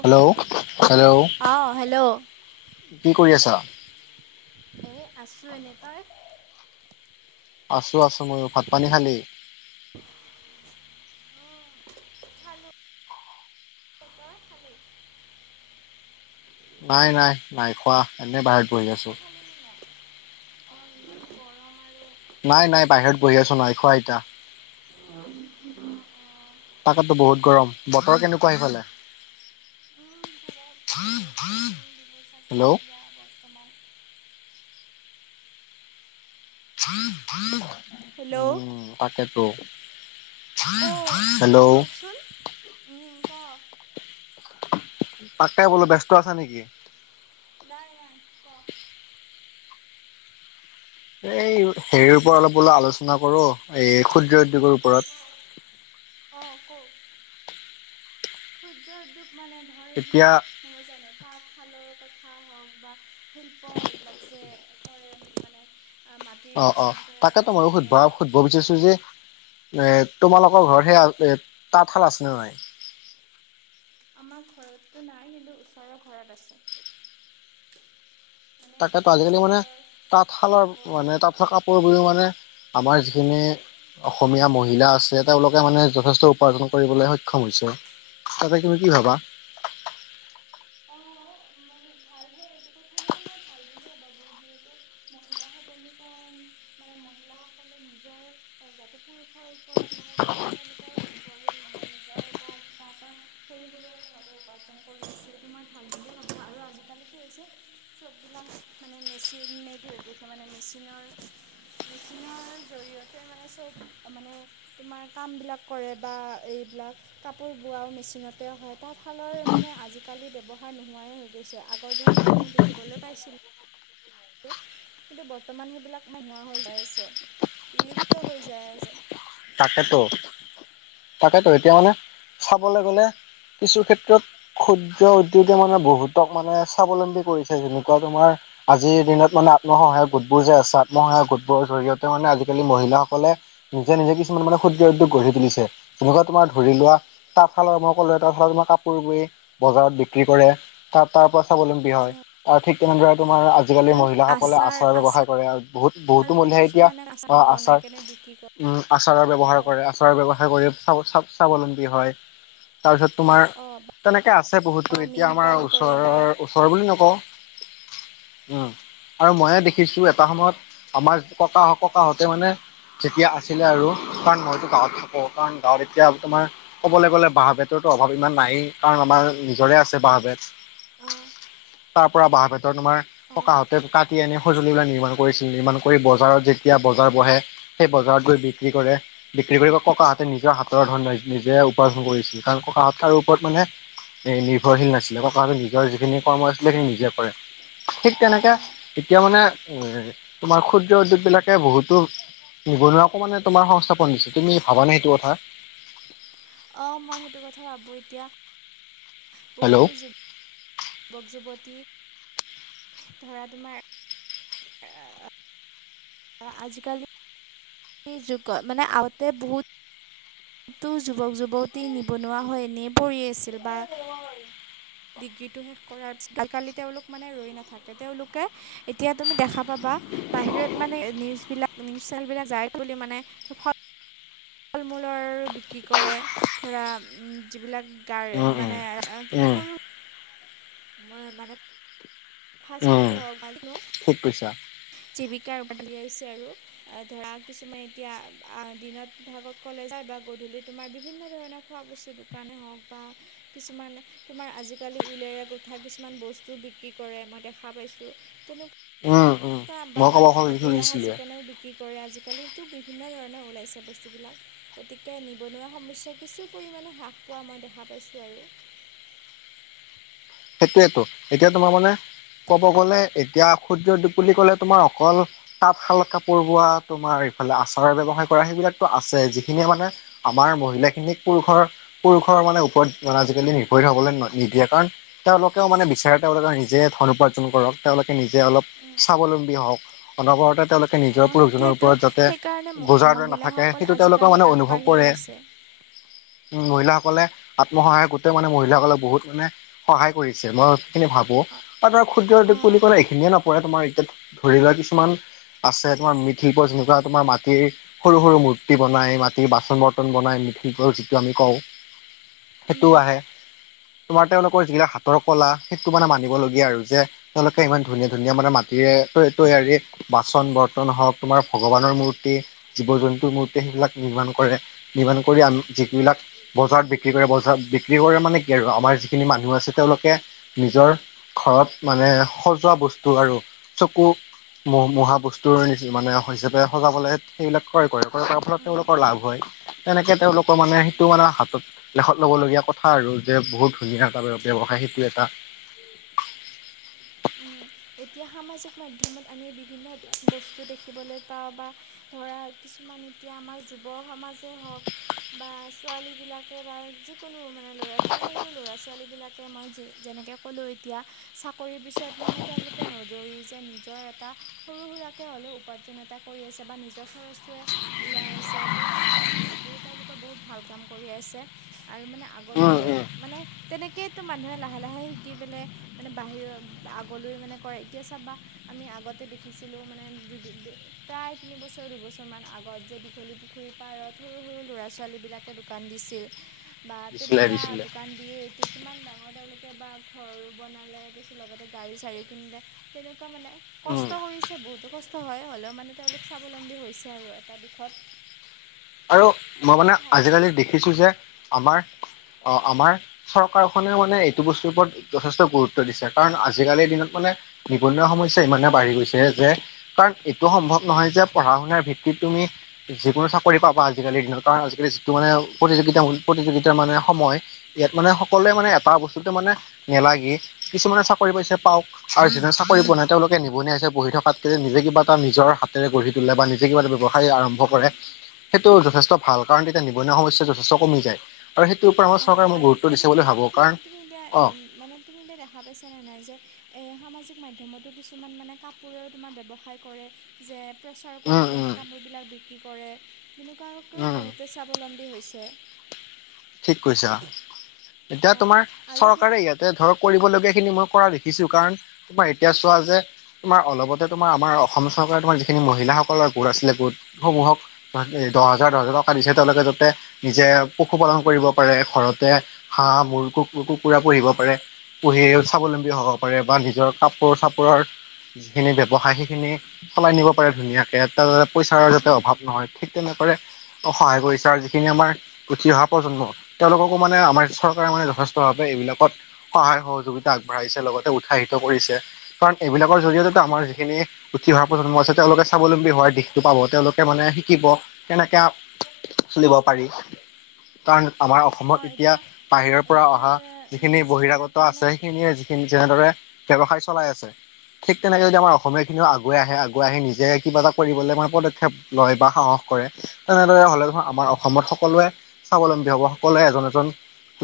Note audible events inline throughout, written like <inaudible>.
Hello hello অঁ hello কি কৰি আছা এই আছোঁ এনেই তই আছোঁ আছোঁ ময়ো ভাত পানী খালি তই খালি নাই নাই নাই খোৱা এনেই বাহিৰত বহি তই আছোঁ খালি নে নাই অঁ ইমান গৰম আৰু নাই নাই বাহিৰত বহি আছোঁ নাই খোৱা এতিয়া তাকেতো বহুত গৰম বতৰ কেনেকুৱা সিফালে উম সদায় বৰষুণ <unintelligible> দিব চাগে এতিয়া বৰ্তমান হেল্ল' উম তাকেতো অ হেল্ল' কচোন উম ক তাকে বোলো ব্যস্ত আছা নেকি নাই নাই ক এই হেৰীৰ পৰা অলপ বোলো আলোচনা কৰোঁ এই ক্ষুদ্ৰ উদ্যোগৰ ওপৰত অঁ কও <unintelligible> ক্ষুদ্ৰ উদ্যোগ মানে ধৰ এতিয়া এইবিলাক নহয় জানো তাঁতশালৰ কথা হওঁক বা শিল্প এইবিলাক যে কৰে মানে মাটিৰ অ অ বাচন তৈয়াৰ তাকেতো কৰাৰ ময়ো সুধবা পৰা সুধিব বিচাৰিছোঁ যে এ তোমালোকৰ ঘৰত সে তাঁতশাল আছে নে নাই? আমাৰ ঘৰতটো নাই কিন্তু ওচৰৰ ঘৰত আছে। মানে তাকেতো ওচৰৰ আজিকালি মানে ঘৰৰ তাঁতশালৰ মানে বৰমাহঁতে তাঁতশাল কাপোৰবোৰও মানে আমাৰ যিখিনি অসমীয়া মহিলা আছে তেওঁলোকে মানে যথেষ্ট উপাৰ্জন কৰিবলৈ সক্ষম হৈছে। ততে তুমি কি ভাবা? অঁ মই ভালহে এইটো কথা <unintelligible> মই মানে ভাল বুলিয়ে ভাবো যিহেতু মহিলা সবলীকৰণ মানে মহিলাসকলে নিজৰ যাতে পুৰুষৰ ওপৰত মানে তেওঁলোকে নিৰ্ভৰশীল নহয় নিজৰ এটা কিবা এটা সৰু সৰুকে উপাৰ্জন কৰি আছে এইটো মই ভাল বুলে ভাবো আৰু আজিকালি কি হৈছে চববিলাক মানে মেচিন মেইড হৈ গৈছে মানে মেচিনৰ মেচিনৰ জৰিয়তে মানে চব মানে তোমাৰ কামবিলাক কৰে বা এই বিলাক কাপোৰ বোৱাও মেচিনতে হয় তাঁতশালৰ মানে আজি কালি ব্যৱহাৰ নোহোৱাই হৈ গৈছে আগৰ দিনত আমি দেখিবলৈ পাইছিলো কিন্তু বৰ্তমান সেইবিলাক নোহোৱা হৈ যায় আছে বিলুপ্ত হৈ যায় আছে। তাকেতো তাকেতো এতিয়া মানে চাবলৈ গ'লে কিছু ক্ষেত্ৰত ক্ষুদ্ৰ উদ্যোগে মানে বহুতক মানে স্বাৱলম্বী কৰিছে যেনেকুৱা তোমাৰ আজিৰ দিনত মানে আত্মসহায়ক গোতবোৰ যে আছে আত্মসহায়ক গোটবোৰৰ জৰিয়তে মানে আজিকালি মহিলাসকলে নিজে নিজে কিমান মানে ক্ষুদ্ৰ উদ্যোগ গঢ়িছে তুলিছে তোমালোকে, তোমাৰ ধৰি লোৱা তাশালৰ মই কলো এটা ধাৰা তোমাৰ কাপ পোৰ বৈয়ে বজাৰত বিক্ৰী কৰে তাত তাৰ পৰা স্বাৱলম্বী হয় আৰু ঠিক তেনেদৰে তোমাৰ আজিকালি মহিলাসকলে আচাৰ ব্যৱসায় কৰে আৰু বহুত বহুতো আচাৰো মহিলাই এতিয়া কিছুমানে আচাৰবিলাক বনাই আচাৰ কেনে বিক্ৰী উম আচাৰৰ ব্যৱহাৰ কৰে আচাৰৰ ব্যৱহাৰ কৰি স্বাৱলম্বী হয়। তাৰপিছত তোমাৰ অঁ তেনেকে আছে বহুতো বা এতিয়া মীন আমাৰ পালন কৰে ওচৰৰ বা ওচৰৰ বুলি নকওঁ উম আৰু ময়ে দেখিছো এটা সময়ত আমাৰ ককা হ ককাহতে মানে যেতিয়া আ আছিলে আৰু কাৰণ মইতো গাঁৱত থাকোঁ কাৰণ গাঁৱত এতিয়া তোমাৰ ক'বলৈ গ'লে বাঁহ বেতৰতো অভাৱ ইমান নাই নায়ে কাৰণ আমাৰ নিজৰে আছে বাহ বেত অঁ তাৰ পৰা বাহ বেতৰত তোমাৰ অঁ ককাহতে কাটি আনি সঁজুলিবিলাক নিৰ্মাণ কৰিছিল নিৰ্মাণ কৰি বজাৰত যেতিয়া বজাৰ বহে সেই বজাৰত গৈ বিক্ৰী কৰে বিক্ৰী কৰি ককাহঁতে নিজৰ হাতৰ ধন নিজে উপাৰ্জন কৰিছিল কাৰণ ককাহত আৰু ওপৰত মানে নিৰ্ভৰশীল নাছিলে ককাহঁত নিজৰ যিখিনি কৰ্ম আছিলে সেইখিনি নিজে কৰে। ঠিক তেনেকে এতিয়া মানে উ তোমাৰ ক্ষুদ্ৰ উদ্যোগ বিলাকে বহুতো নিবনুৱা অকমানে তোমাৰ সংস্থাপন দিছে তুমি ভাবানে সেইটো কথা? অ মই সেইটো কথা ভাবো এতিয়া হেল্ল' বহুতো যু যুৱক যুৱতী ধৰা তোমাৰ আহ আজিকালি যুগত মানে আগতে বহুত তো যুৱক যুৱতী নিবনুৱা হৈ এনে পৰি আছিল বা ডিগ্ৰীটো শেষ কৰাৰ পিছত কালি তেওঁলোক মানে ৰৈ নাথাকে তেওঁলোকে এতিয়া তুমি দেখা পাব বা বাহিৰত মানে নিউজ বিলাক নিউজ চেনেলবিলাক যায় বুলি মানে ফল মূলৰ বিক্ৰী কৰে ধৰা যিবিলাক গা উম উম মানে উম মানুহৰো মই মানে ফাছ ফুড হওক খুব পইছা জীৱিকা উলিয়াইছে আৰু ধৰা কিছুমান এতিয়া দিনত ভাগত কলেজ যায় বা গধূলি তোমাৰ বিভিন্ন ধৰণৰ খোৱা বস্তু দোকানে হওক বা কিছুমান তোমাৰ আজি কালি ওইলে ৰে উঠা কিছুমান বস্তু বিক্ৰী কৰে মই দেখা পাইছোঁ তেনেকুৱা উম উম বা বা মই মা ক'ব মাটিজাহাজ খুজিছিলোৱে যিকেনেও বিক্ৰী কৰে আজিকালি তোৰ বিভিন্ন ধৰণে ওলাইছে বস্তুবিলাক গতিকে নিবনুৱা সমস্যা কিছু পৰিমাণে হ্ৰাস পোৱা মই দেখা পাইছোঁ আৰু <unintelligible> সেইটোৱেতোএতিয়া তোমাৰ মানে ক'ব গ'লে এতিয়া সূৰ্যদীপ বুলি ক'লে তোমাৰ অকল তাতঁ শাল কাপোৰ বোৱা তোমাৰ এইফালে আচাৰৰ ব্যৱসায় কৰা সেইবিলাকতো আছে যিখিনিয়ে মানে আমাৰ মহিলা খিনিক পুৰুষৰ পুৰুষ মানুহৰওপৰত মানে আজিকালি নিৰ্ভৰশীল হ'বলৈ নিদিয়ে কাৰণ তেওঁলোকেও মানে বিচাৰে তেওঁলোকে নিজে ধন উপাৰ্জন কৰক তেওঁলোকে নিজে অলপ স্বাৱলম্বী হওক অনবৰতে তেওঁলোকে নিজৰ অঁ পুৰুষজনৰ সেইটোৱেতো ওপৰত যাতে সেইকাৰণে বজাৰ দৰে নাথাকে মহিলাসকল সেইটো তেওঁলোকৰ আজিকালি মানে অনুভৱ আগবাঢ়ি কৰে আহিছে উ মহিলাসকলে আত্মসহায়ক গোটে মানে মহিলাসকলে বহুত মানে সহায় কৰিছে মই সেইখিনি ভাবো আৰু তোমাৰ ক্ষুদ্ৰ উদ্যোগ অঁ বুলি ক'লে এইখিনিয়ে নপৰে তোমাৰ এতিয়া ধৰি লোৱা কিছুমান আছে তোমাৰ মিঠিল যেনেকুৱা তোমাৰ মাটিৰ সৰু সৰু মূৰ্তি বনাই মাটিৰ বাচন বৰ্তন বনাই <unintelligible> যিটো আমি কও সেটো উম আহে তোমাৰ তেওঁলোক যগিলাক হাতৰ কলা সেইতটো মানে মানিবলগীয়া আৰু যে তেওঁলোকে ইমান ধুনীয়া ধুনীয়া মানে মাটিৰে তৈয়াৰী বাচন বৰ্তন হওক তোমাৰ ভগৱানৰ মূৰ্তি জীৱ জন্তুৰ মূৰ্তি সেইবিলাক নিৰ্মাণ কৰে। নিৰ্মাণ কৰি আন যিবিলাক বজাৰত বিক্ৰী কৰে বজাৰত বিক্ৰী কৰে মানে কি আৰু আমাৰ জোনখিন মানুহ আছে তেওঁলোকে নিজৰ ঘৰত মানে সজোৱা বস্তু আৰু চকু মহ মহা বস্তুৰ মানে হিচাপে সজাবলে সেইবিলাক ক্ৰয় কৰে ক্ৰয় কৰাৰ ফলত তেওঁলোকৰ লাভ হয় তেনেকে তেওঁলোকৰ মানে সেইটো মানে হাতত লেখত ল'ব লগীয়া কথা আৰু যে বহুত ধুনীয়া এটা ব্যৱসায় সেইটো এটা এতিয়া সামাজিক মাধ্যমত আমি বিভিন্ন বস্তু দেখিবলৈ পাওঁ বা ধৰা কিছুমান এতিয়া আমাৰ যুৱ সমাজে হওঁক বা ছোৱালী বিলাকে বা যিকোনো মানে লৰা সৰু সৰু ল'ৰা ছোৱালী বিলাকে মই যে যেনেকে ক'লোঁ এতিয়া চাকৰি পিছত মানে তেওঁ বহুতে নদৌৰি যে নিজৰ এটা সৰু সুৰাকে হলোও উপাৰ্জন এটা কৰি আছে বা নিজৰ খৰচটোৱে ওলাই আছে ত' সেইকাৰণে ভাবো তেওঁলোকে বহুত ভাল কাম কৰি আছে আৰু মানে আগলৈ উম বোৰ উম। মানে তেনেকেইটো মানুহে লাহে লাহে শিকি পেলাই মানে বাহিৰৰ আগলৈ মানে কৰে এতিয়া চাবা আমি আগতে দেখিছিলোঁ মানে দু দু প্ৰায় তিনিবছৰ দুবছৰমান আগ আগত যে দীঘলী পুখুৰীৰ পাৰত সৰু সৰু ল'ৰা ছোৱালীবিলাকে দোকান দিছিল বা দিছিলে তেনেকুৱা দিছিলে দোকান দিয়ে এতি কিমান ডাঙৰ তেওঁলোকে বা ঘৰ বনালে তাৰ পিছত লগতে গাড়ী চাড়ী কিনিলে তেনেকুৱা মানে উম। কষ্ট কৰিছে বহুতো কষ্ট হয় হলেও মানে তেওঁলোক স্বাৱলম্বী হৈছে আৰু কৰে এটা দিশত আৰু মই মানে এইটোতো ভালেই আজিকালি হৈছে দেখিছো যে আমাৰ অহ আমাৰ চৰকাৰখনেও মানে এইটো বস্তুৰ ওপৰত যথেষ্ট গুৰুত্ব দিছে কাৰণ আজিকালিৰ দিনত দিনত মানে নিবনুৱা সমস্যা ইমানে বাঢ়ি গৈছে যে কাৰণ এইটো সম্ভৱ নহয় যে পঢ়া শুনাৰ ভিওি ভিওি তুমি যিকোনো কৰি পাবা আজালিৰ দিনত কাৰ আজিকালি যিটো মানে প্ৰতিযোগিতা প্ৰতিযোগিতাৰ মানে সময় ইয়াত মানে সকলো সকলোতে মানে এটা বস্তুতটো মানে নালাগে কিছুমানে চাকৰি পইচা পাওঁ আৰু জোনে চাকৰি পোৱা নাই তেওঁলোকে নিবনুৱাই হৈছে বহি থকাতকৈ যে নিজে কিবা এটা নিজৰ হাতেৰে গঢ়ি তোলে বা নিজে কিবা এটা ব্যৱসায় আৰম্ভ উম কৰে সেইটো যথেষ্ট ভাল কাৰণ তেতিয়া নিবনুৱা সমস্যা যথেষ্ট কমি যায় আৰু সেইটোৰ ওপৰত আমাৰ অহ চৰকাৰে মই আৰু গুৰুত্ব এতিয়া দিছে তুমি বুলি ভাবো কাৰণ তুমি এতিয়া অ মানে তুমি এতিয়া দেখা পাইছা নে নাই যে এ সামাজিক মাধ্যমতো কিছুমান মানে কাপোৰৰ তোমাৰ ব্যৱসায় কৰে যে প্ৰচাৰ উম কৰি কিনে উম কাপোৰবিলাক বিক্ৰী কৰে তেনেকুৱাকৈও উম বহুতে স্বাৱলম্বী হৈছে ঠিক কৈছা এতিয়া অঁ তোমাৰ আৰু এতিয়া চৰকাৰে ইয়াতে ধৰক কৰিবলগীয়া সেই খিনি মই কৰা দেখিছো কাৰণ তোমাৰ এতিয়া চোৱা যে তোমাৰ অলপতে তোমাৰ আমাৰ অসম চৰকাৰে তোমাৰ যিখিনি মহিলাসকলৰ গোট আছিলে গোটসমূহক দহ হাজাৰ দহ হাজাৰ টকা দিছে তেওঁলোকে যাতে নিজে পশু পালন কৰিব পাৰে ঘৰতে হাঁহ মূৰ কুকুৰা পুহিব পাৰে পুহি স্বাৱলম্বী তেওঁ' হব পাৰে বা নিজৰ কাপোৰ চাপোৰৰ যিখিনি ব্যৱসায় সেইখিনি চলাই নিব পাৰে ধুনীয়াকে তাৰতে পইচাৰ যাতে অভাৱ নহয় ঠিক তেনেক কৰে সহায় কৰিছে আৰু যিখিনি আমাৰ উঠি অহা প্ৰজন্ম তেওঁলোকো মানে আমাৰ চৰকাৰে মানে যথেষ্ট ভাৱে এইবিলাকত সহায় সহযোগিতা পঢ়াইছে লগতে উৎসাহিত কৰিছে। কাৰণ এইবিলাকৰ জৰিয়তে আমাৰ যিখিনি উঠি অহাৰ প্ৰজন্ম আছে তেওঁলোকে স্বাৱলম্বী হোৱাৰ দিশতটো পাব তেওঁলোকে মানে শিকিব কেনেকে চলিব পাৰি। তাৰ আমাৰ অসমত এতিয়া বাহিৰৰ পৰা এতিয়া অহা যিখিনি যিবিলাক বহিৰাগত আছে মানে সেইখিনিয়ে যিখিনি যেনেদৰে। ব্যৱসায় চলাই আছে ঠিক তেনেকে যদি আমাৰ অসমীয়া খিনিও আগুৱাই আহে আগুৱাই আহি নিজে কিবা এটা কৰিবলৈ মানে পদক্ষেপ লয় বা সাহস কৰে তেনেদৰে হলে ধৰ আমাৰ অসমত সকলোৱে স্বাৱলম্বী হব সকলোৱে এজন এজন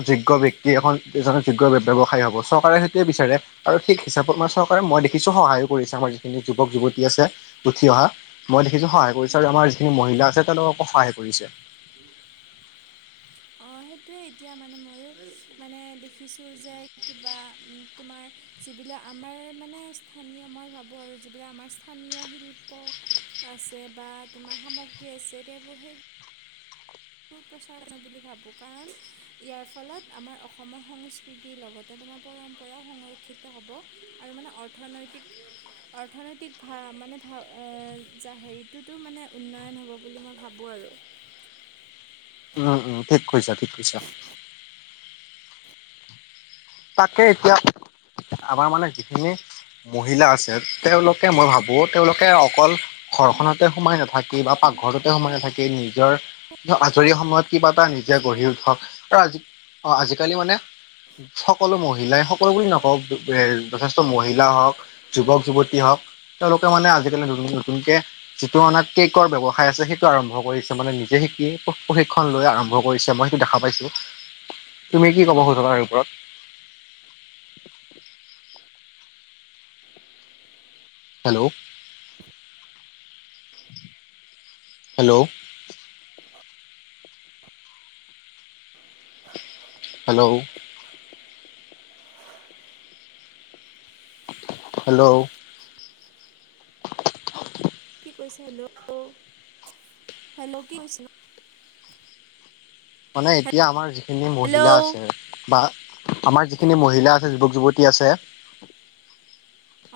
যোগ্য ব্যক্তি এখন এজনৰ যোগ্য ব্যৱসায়ী হব চৰকাৰে সেইটোৱে বিচাৰে আৰু সেইটো হিচাপত আমাৰ চৰকাৰে মই দেখিছো সহায়ো কৰিছ আমাৰ যিখিনি যুৱক যুৱতী আছে উঠি অহা মই দেখিছো সহায় কৰিছো আৰু আমাৰ যিখিনি মহিলা আছে তেওঁলোককো সহায় কৰিছে তোৱে এতিয়া মানে ময়ো মানে দেখিছোঁ যে কিবা তোমাৰ যিবিলাক আমাৰ মানে স্থানীয় মই ভাবোঁ আৰু যিবিলাক আমাৰ স্থানীয় শিল্প আছে বা তোমাৰ সামগ্ৰী আছে তেওঁৰ সেই প্ৰচাৰ বুলি ভাবোঁ কাৰণ ইয়াৰ ফলত আমাৰ অসমৰ সংস্কৃতিৰ লগতে তোমাৰ পৰম্পৰা সংৰক্ষিত হ'ব আৰু মানে অৰ্থনৈতিক। অৰ্থনৈতিক ভা মানে ভা হেৰিটোতো মানে উন্নয়ন হ'ব বুলি মই ভাবোঁ আৰু। আৰু <unintelligible> উম উম ঠিক কৈছা ঠিক কৈছা তাকে এতিয়া আমাৰ মানে যিখিনি। মহিলা আছে তেওঁলোকে মই ভাবো তেওঁলোকে অকল ঘৰখনতে সোমাই নাথাকি বা। পাক ঘৰতে সোমাই নাথাকি নিজৰ আজৰি সময়ত কিবা এটা নিজে গঢ়ি উঠক আৰু আজি অ আজিকালি মানে সকলো মহিলা- হিলাই সকলো বুলি নকওঁ কিছুমান যথেষ্ট মহিলা যুৱক-যুৱতী হক তেওঁৰ মুক্তমনে আজিকালি নতুনকে যিটো মানে কেকৰ ব্যৱসায় আছে সেইটো আৰম্ভ কৰিছে মানে নিজে শিকি প্ৰশিক্ষণ লৈ আৰম্ভ কৰিছে মই সেইটো দেখা পাইছো তুমি কি কবা এই ওপৰত। <unintelligible> হেল্ল' হেল্ল' হেল্ল' হেল্ল' কি <unintelligible> কৈছে হেল্ল' অ হেল্ল' কি কৈছিল মানে এতিয়া আমাৰ যিখিনি মহিলা আছে বা আমাৰ যিখিনি মহিলা আছে যুৱক যুৱতী আছে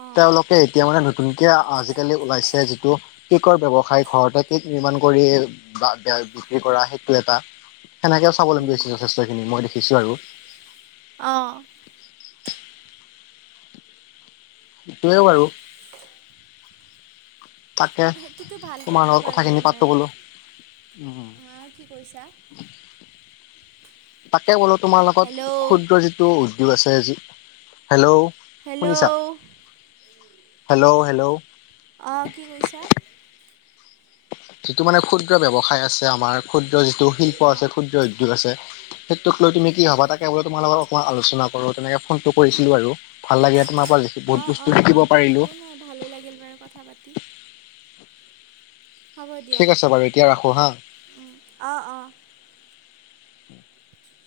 অঁ তেওঁলোকে এতিয়া মানে নতুনকে আজিকালি ওলাইছে যিটো কেকৰ ব্যৱসায় ঘৰতে কেক নিৰ্মাণ কৰি বা বিক্ৰী কৰা সেইটো এটা সেনেকেও স্বাৱলম্বী হৈ উম হৈছে যথেষ্টখিনি মই দেখিছো আৰু সেটোৱে বাৰু তাকে এইটো ভাল তোমাৰ কথা লগত বাৰু কথাখিনি মানে পাতো বোলো উম হা। কি কৈছা? তাকে ক'লো তোমাৰ লগত হেল্ল' ক্ষুদ্ৰ যিটো উদ্যোগ আছে যি হেল্ল' শুনিছা হেল্ল' হেল্ল' হেল্ল' আহ কি কৈছা? যিটো মানে ক্ষুদ্ৰ ব্যৱসায় আছে আমাৰ ক্ষুদ্ৰ যিটো শিল্প আছে ক্ষুদ্ৰ উদ্যোগ আছে সেইটোক লৈ কি ভাবা তাকে বোলে তোমাৰ লগত অকমান আলোচনা কৰো তেনেকে ফোনটো কৰিছিলো আৰু ভাল লাগে তোমাৰ পৰা বহুত অ বস্তু অ শিকিব অ পাৰিলো একো নাই ভালে লাগিল বাৰু কথা পাতি। হ'ব দিয়া, ঠিক আছে বাৰু এতিয়া ৰাখো হা অঁ অঁ। হয় <inaudible>